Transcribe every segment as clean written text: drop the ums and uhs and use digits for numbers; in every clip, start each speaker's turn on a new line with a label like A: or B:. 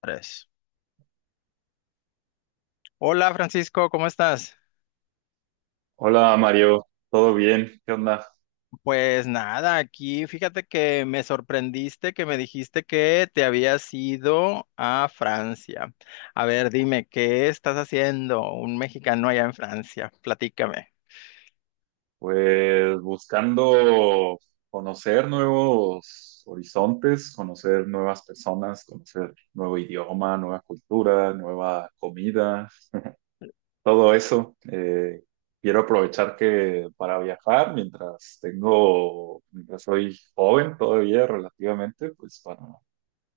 A: Tres. Hola Francisco, ¿cómo estás?
B: Hola Mario, ¿todo bien? ¿Qué onda?
A: Pues nada, aquí fíjate que me sorprendiste, que me dijiste que te habías ido a Francia. A ver, dime, ¿qué estás haciendo un mexicano allá en Francia? Platícame.
B: Pues buscando conocer nuevos horizontes, conocer nuevas personas, conocer nuevo idioma, nueva cultura, nueva comida, todo eso. Quiero aprovechar que para viajar, mientras soy joven todavía relativamente, pues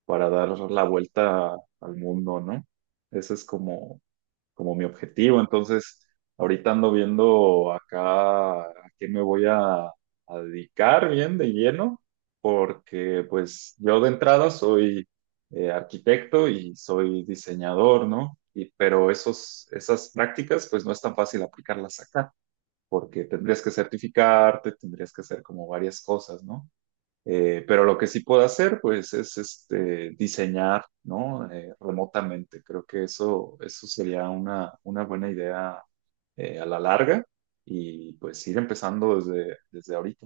B: para dar la vuelta al mundo, ¿no? Ese es como mi objetivo. Entonces, ahorita ando viendo acá a qué me voy a dedicar bien de lleno, porque pues yo de entrada soy arquitecto y soy diseñador, ¿no? Y, pero esas prácticas pues no es tan fácil aplicarlas acá, porque tendrías que certificarte, tendrías que hacer como varias cosas, ¿no? Pero lo que sí puedo hacer, pues, es este, diseñar, ¿no? Remotamente. Creo que eso sería una buena idea a la larga y pues ir empezando desde ahorita.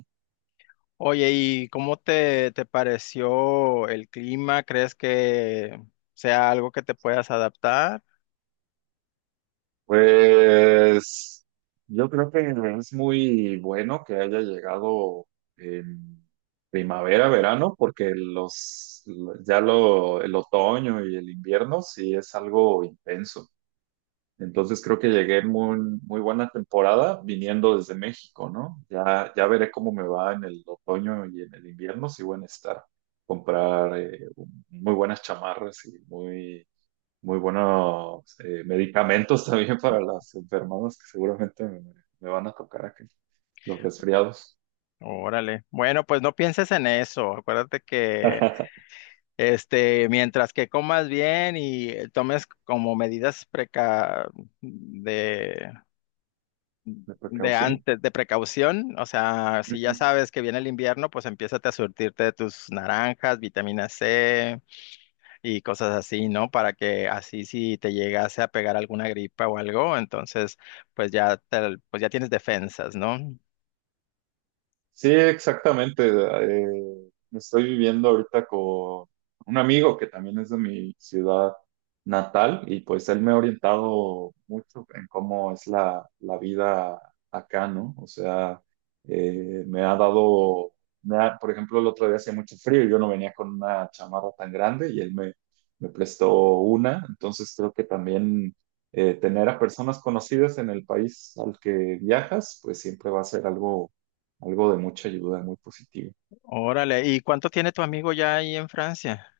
A: Oye, ¿y cómo te pareció el clima? ¿Crees que sea algo que te puedas adaptar?
B: Pues yo creo que es muy bueno que haya llegado en primavera, verano, porque el otoño y el invierno sí es algo intenso. Entonces creo que llegué muy, muy buena temporada viniendo desde México, ¿no? Ya, ya veré cómo me va en el otoño y en el invierno, si voy a estar comprar muy buenas chamarras y muy, muy buenos medicamentos también para las enfermedades que seguramente me van a tocar aquí, los resfriados,
A: Órale. Bueno, pues no pienses en eso. Acuérdate que
B: de
A: Mientras que comas bien y tomes como medidas preca de, de
B: precaución.
A: antes, de precaución. O sea, si ya sabes que viene el invierno, pues empiézate a surtirte de tus naranjas, vitamina C y cosas así, ¿no? Para que así, si te llegase a pegar alguna gripa o algo, entonces pues ya tienes defensas, ¿no?
B: Sí, exactamente. Estoy viviendo ahorita con un amigo que también es de mi ciudad natal y pues él me ha orientado mucho en cómo es la vida acá, ¿no? O sea, me ha dado, por ejemplo, el otro día hacía mucho frío y yo no venía con una chamarra tan grande y él me prestó una. Entonces creo que también tener a personas conocidas en el país al que viajas, pues siempre va a ser algo de mucha ayuda, muy positivo.
A: Órale, ¿y cuánto tiene tu amigo ya ahí en Francia?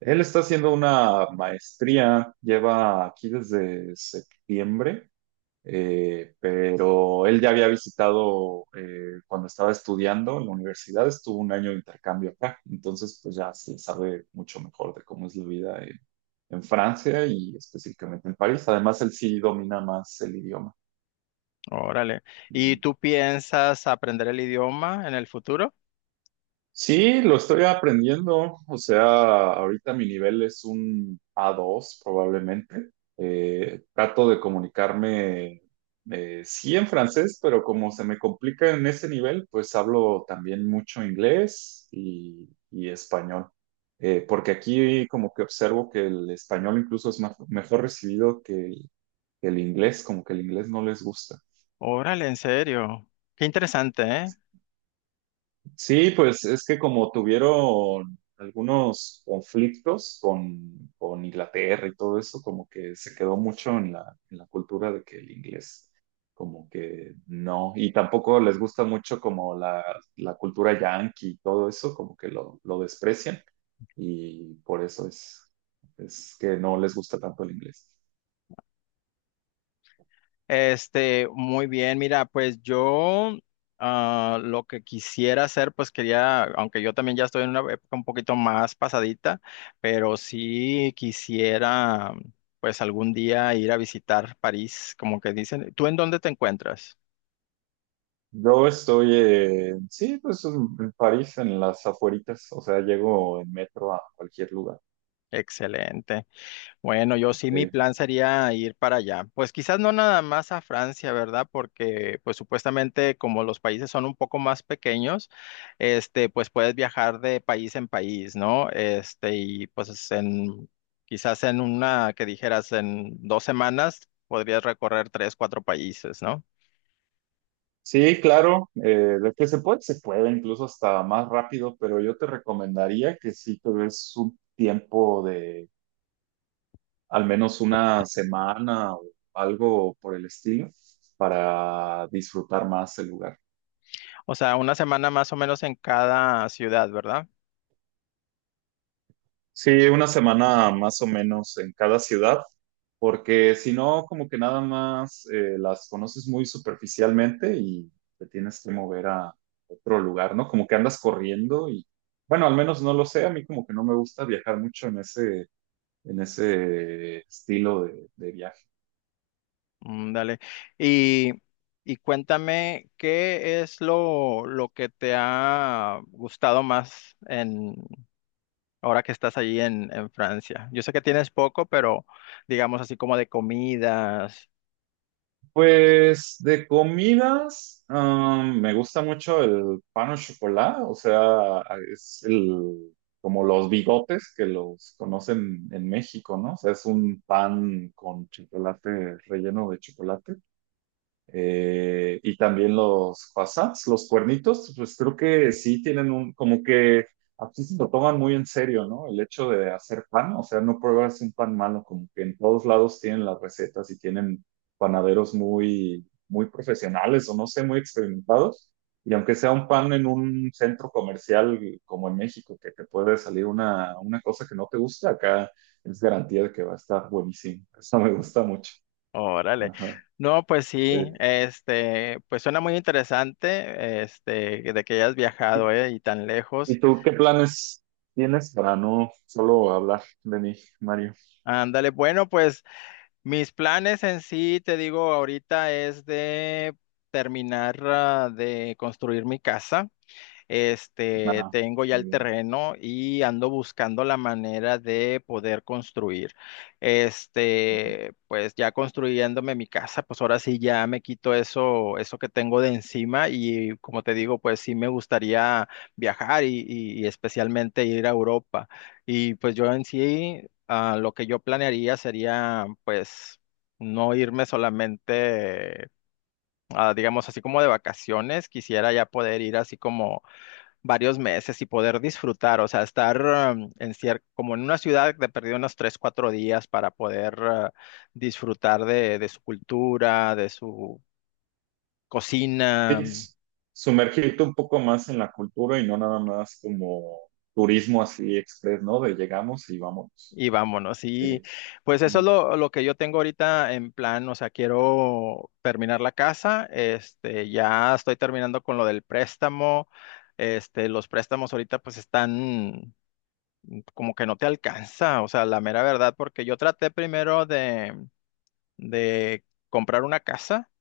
B: Él está haciendo una maestría, lleva aquí desde septiembre, pero él ya había visitado cuando estaba estudiando en la universidad, estuvo un año de intercambio acá, entonces pues ya se sabe mucho mejor de cómo es la vida en Francia y específicamente en París. Además, él sí domina más el idioma.
A: Órale. ¿Y
B: Ujú.
A: tú piensas aprender el idioma en el futuro?
B: Sí, lo estoy aprendiendo. O sea, ahorita mi nivel es un A2 probablemente. Trato de comunicarme, sí en francés, pero como se me complica en ese nivel, pues hablo también mucho inglés y español. Porque aquí como que observo que el español incluso es mejor recibido que el inglés, como que el inglés no les gusta.
A: Órale, en serio. Qué interesante, ¿eh?
B: Sí, pues es que como tuvieron algunos conflictos con Inglaterra y todo eso, como que se quedó mucho en en la cultura de que el inglés, como que no, y tampoco les gusta mucho como la cultura yankee y todo eso, como que lo desprecian, y por eso es que no les gusta tanto el inglés.
A: Muy bien, mira, pues yo, lo que quisiera hacer, pues quería, aunque yo también ya estoy en una época un poquito más pasadita, pero sí quisiera, pues algún día ir a visitar París, como que dicen. ¿Tú en dónde te encuentras?
B: Yo estoy, sí, pues en París, en las afueritas, o sea, llego en metro a cualquier lugar.
A: Excelente. Bueno, yo sí, mi
B: Sí.
A: plan sería ir para allá. Pues quizás no nada más a Francia, ¿verdad? Porque pues supuestamente como los países son un poco más pequeños, pues puedes viajar de país en país, ¿no? Y pues en, quizás en una, que dijeras, en 2 semanas podrías recorrer tres, cuatro países, ¿no?
B: Sí, claro, de que se puede, incluso hasta más rápido, pero yo te recomendaría que sí te des un tiempo de al menos una semana o algo por el estilo para disfrutar más el lugar.
A: O sea, una semana más o menos en cada ciudad, ¿verdad?
B: Sí, una semana más o menos en cada ciudad, porque si no, como que nada más las conoces muy superficialmente y te tienes que mover a otro lugar, ¿no? Como que andas corriendo y, bueno, al menos no lo sé, a mí como que no me gusta viajar mucho en ese estilo de viaje.
A: Mm. Dale. Y, y cuéntame, ¿qué es lo que te ha gustado más en ahora que estás allí en Francia? Yo sé que tienes poco, pero digamos así como de comidas.
B: Pues de comidas, me gusta mucho el pan au chocolat, o sea, es el, como los bigotes que los conocen en México, ¿no? O sea, es un pan con chocolate relleno de chocolate. Y también los fasas, los cuernitos, pues creo que sí tienen como que aquí se lo toman muy en serio, ¿no? El hecho de hacer pan, o sea, no pruebas un pan malo, como que en todos lados tienen las recetas y tienen panaderos muy, muy profesionales o no sé, muy experimentados. Y aunque sea un pan en un centro comercial como en México, que te puede salir una cosa que no te gusta, acá es garantía de que va a estar buenísimo. Eso me gusta mucho.
A: Órale.
B: Ajá.
A: No, pues sí, pues suena muy interesante, de que hayas viajado,
B: Sí.
A: y tan lejos.
B: ¿Y tú qué planes tienes para no solo hablar de mí, Mario?
A: Ándale, bueno, pues, mis planes en sí, te digo, ahorita es de terminar, de construir mi casa.
B: Nada,
A: Tengo ya
B: muy
A: el
B: bien.
A: terreno y ando buscando la manera de poder construir.
B: Ok.
A: Pues ya construyéndome mi casa, pues ahora sí ya me quito eso, eso que tengo de encima y, como te digo, pues sí me gustaría viajar y especialmente ir a Europa. Y pues yo, en sí, lo que yo planearía sería, pues, no irme solamente, digamos, así como de vacaciones, quisiera ya poder ir así como varios meses y poder disfrutar, o sea, estar en como en una ciudad, de perdido, unos 3, 4 días, para poder, disfrutar de su cultura, de su cocina
B: Sí, sumergirte un poco más en la cultura y no nada más como turismo así express, ¿no? De llegamos y vamos.
A: y vámonos. Y
B: Sí.
A: pues eso es
B: Ujú.
A: lo que yo tengo ahorita en plan, o sea, quiero terminar la casa, ya estoy terminando con lo del préstamo. Los préstamos ahorita pues están como que no te alcanza, o sea, la mera verdad, porque yo traté primero de comprar una casa,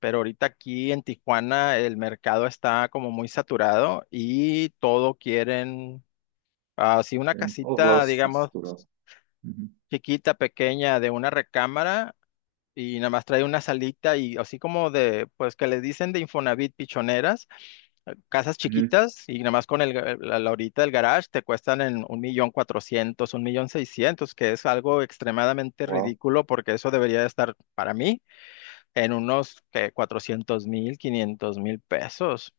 A: pero ahorita aquí en Tijuana el mercado está como muy saturado y todo quieren, así una
B: En todos
A: casita,
B: lados estás
A: digamos,
B: saturado.
A: chiquita, pequeña, de una recámara y nada más trae una salita y así como de, pues, que les dicen de Infonavit pichoneras, casas chiquitas y nada más con la horita del garage, te cuestan en 1,400,000, 1,600,000, que es algo extremadamente
B: Wow.
A: ridículo porque eso debería de estar para mí en unos 400,000, 500,000 pesos.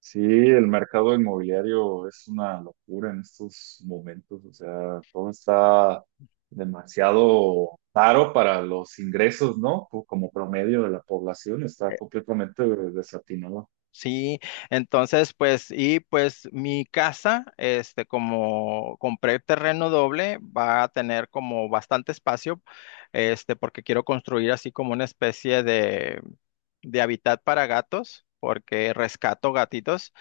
B: Sí, el mercado inmobiliario es una locura en estos momentos, o sea, todo está demasiado caro para los ingresos, ¿no? Como promedio de la población, está
A: Eh,
B: completamente desatinado.
A: Sí, entonces pues y pues mi casa, como compré terreno doble, va a tener como bastante espacio, porque quiero construir así como una especie de hábitat para gatos, porque rescato gatitos.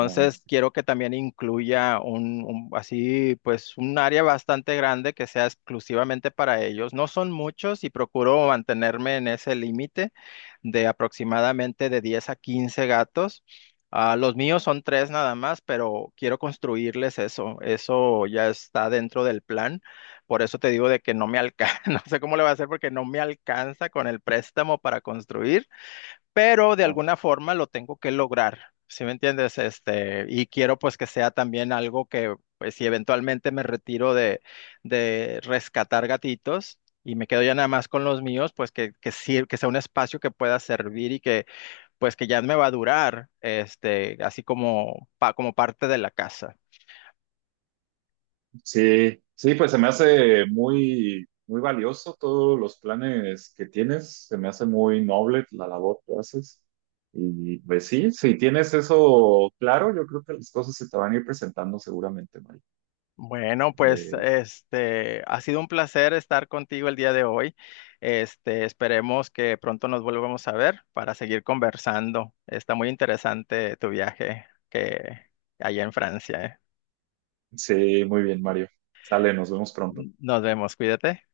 B: Ajá,
A: quiero que también incluya así, pues, un área bastante grande, que sea exclusivamente para ellos. No son muchos y procuro mantenerme en ese límite de aproximadamente de 10 a 15 gatos. Ah, los míos son tres nada más, pero quiero construirles eso. Eso ya está dentro del plan. Por eso te digo de que no me alcanza, no sé cómo le va a hacer porque no me alcanza con el préstamo para construir, pero de
B: ajá.
A: alguna forma lo tengo que lograr, ¿sí me entiendes? Y quiero, pues, que sea también algo que, pues, si eventualmente me retiro de rescatar gatitos y me quedo ya nada más con los míos, pues que sea un espacio que pueda servir y que, pues, que ya me va a durar, así como parte de la casa.
B: Sí, sí, pues se me hace muy, muy valioso todos los planes que tienes, se me hace muy noble la labor que haces. Y pues sí, si tienes eso claro, yo creo que las cosas se te van a ir presentando seguramente, Mari.
A: Bueno, pues ha sido un placer estar contigo el día de hoy. Esperemos que pronto nos volvamos a ver para seguir conversando. Está muy interesante tu viaje que allá en Francia, eh.
B: Sí, muy bien, Mario. Sale, nos vemos pronto.
A: Nos vemos, cuídate.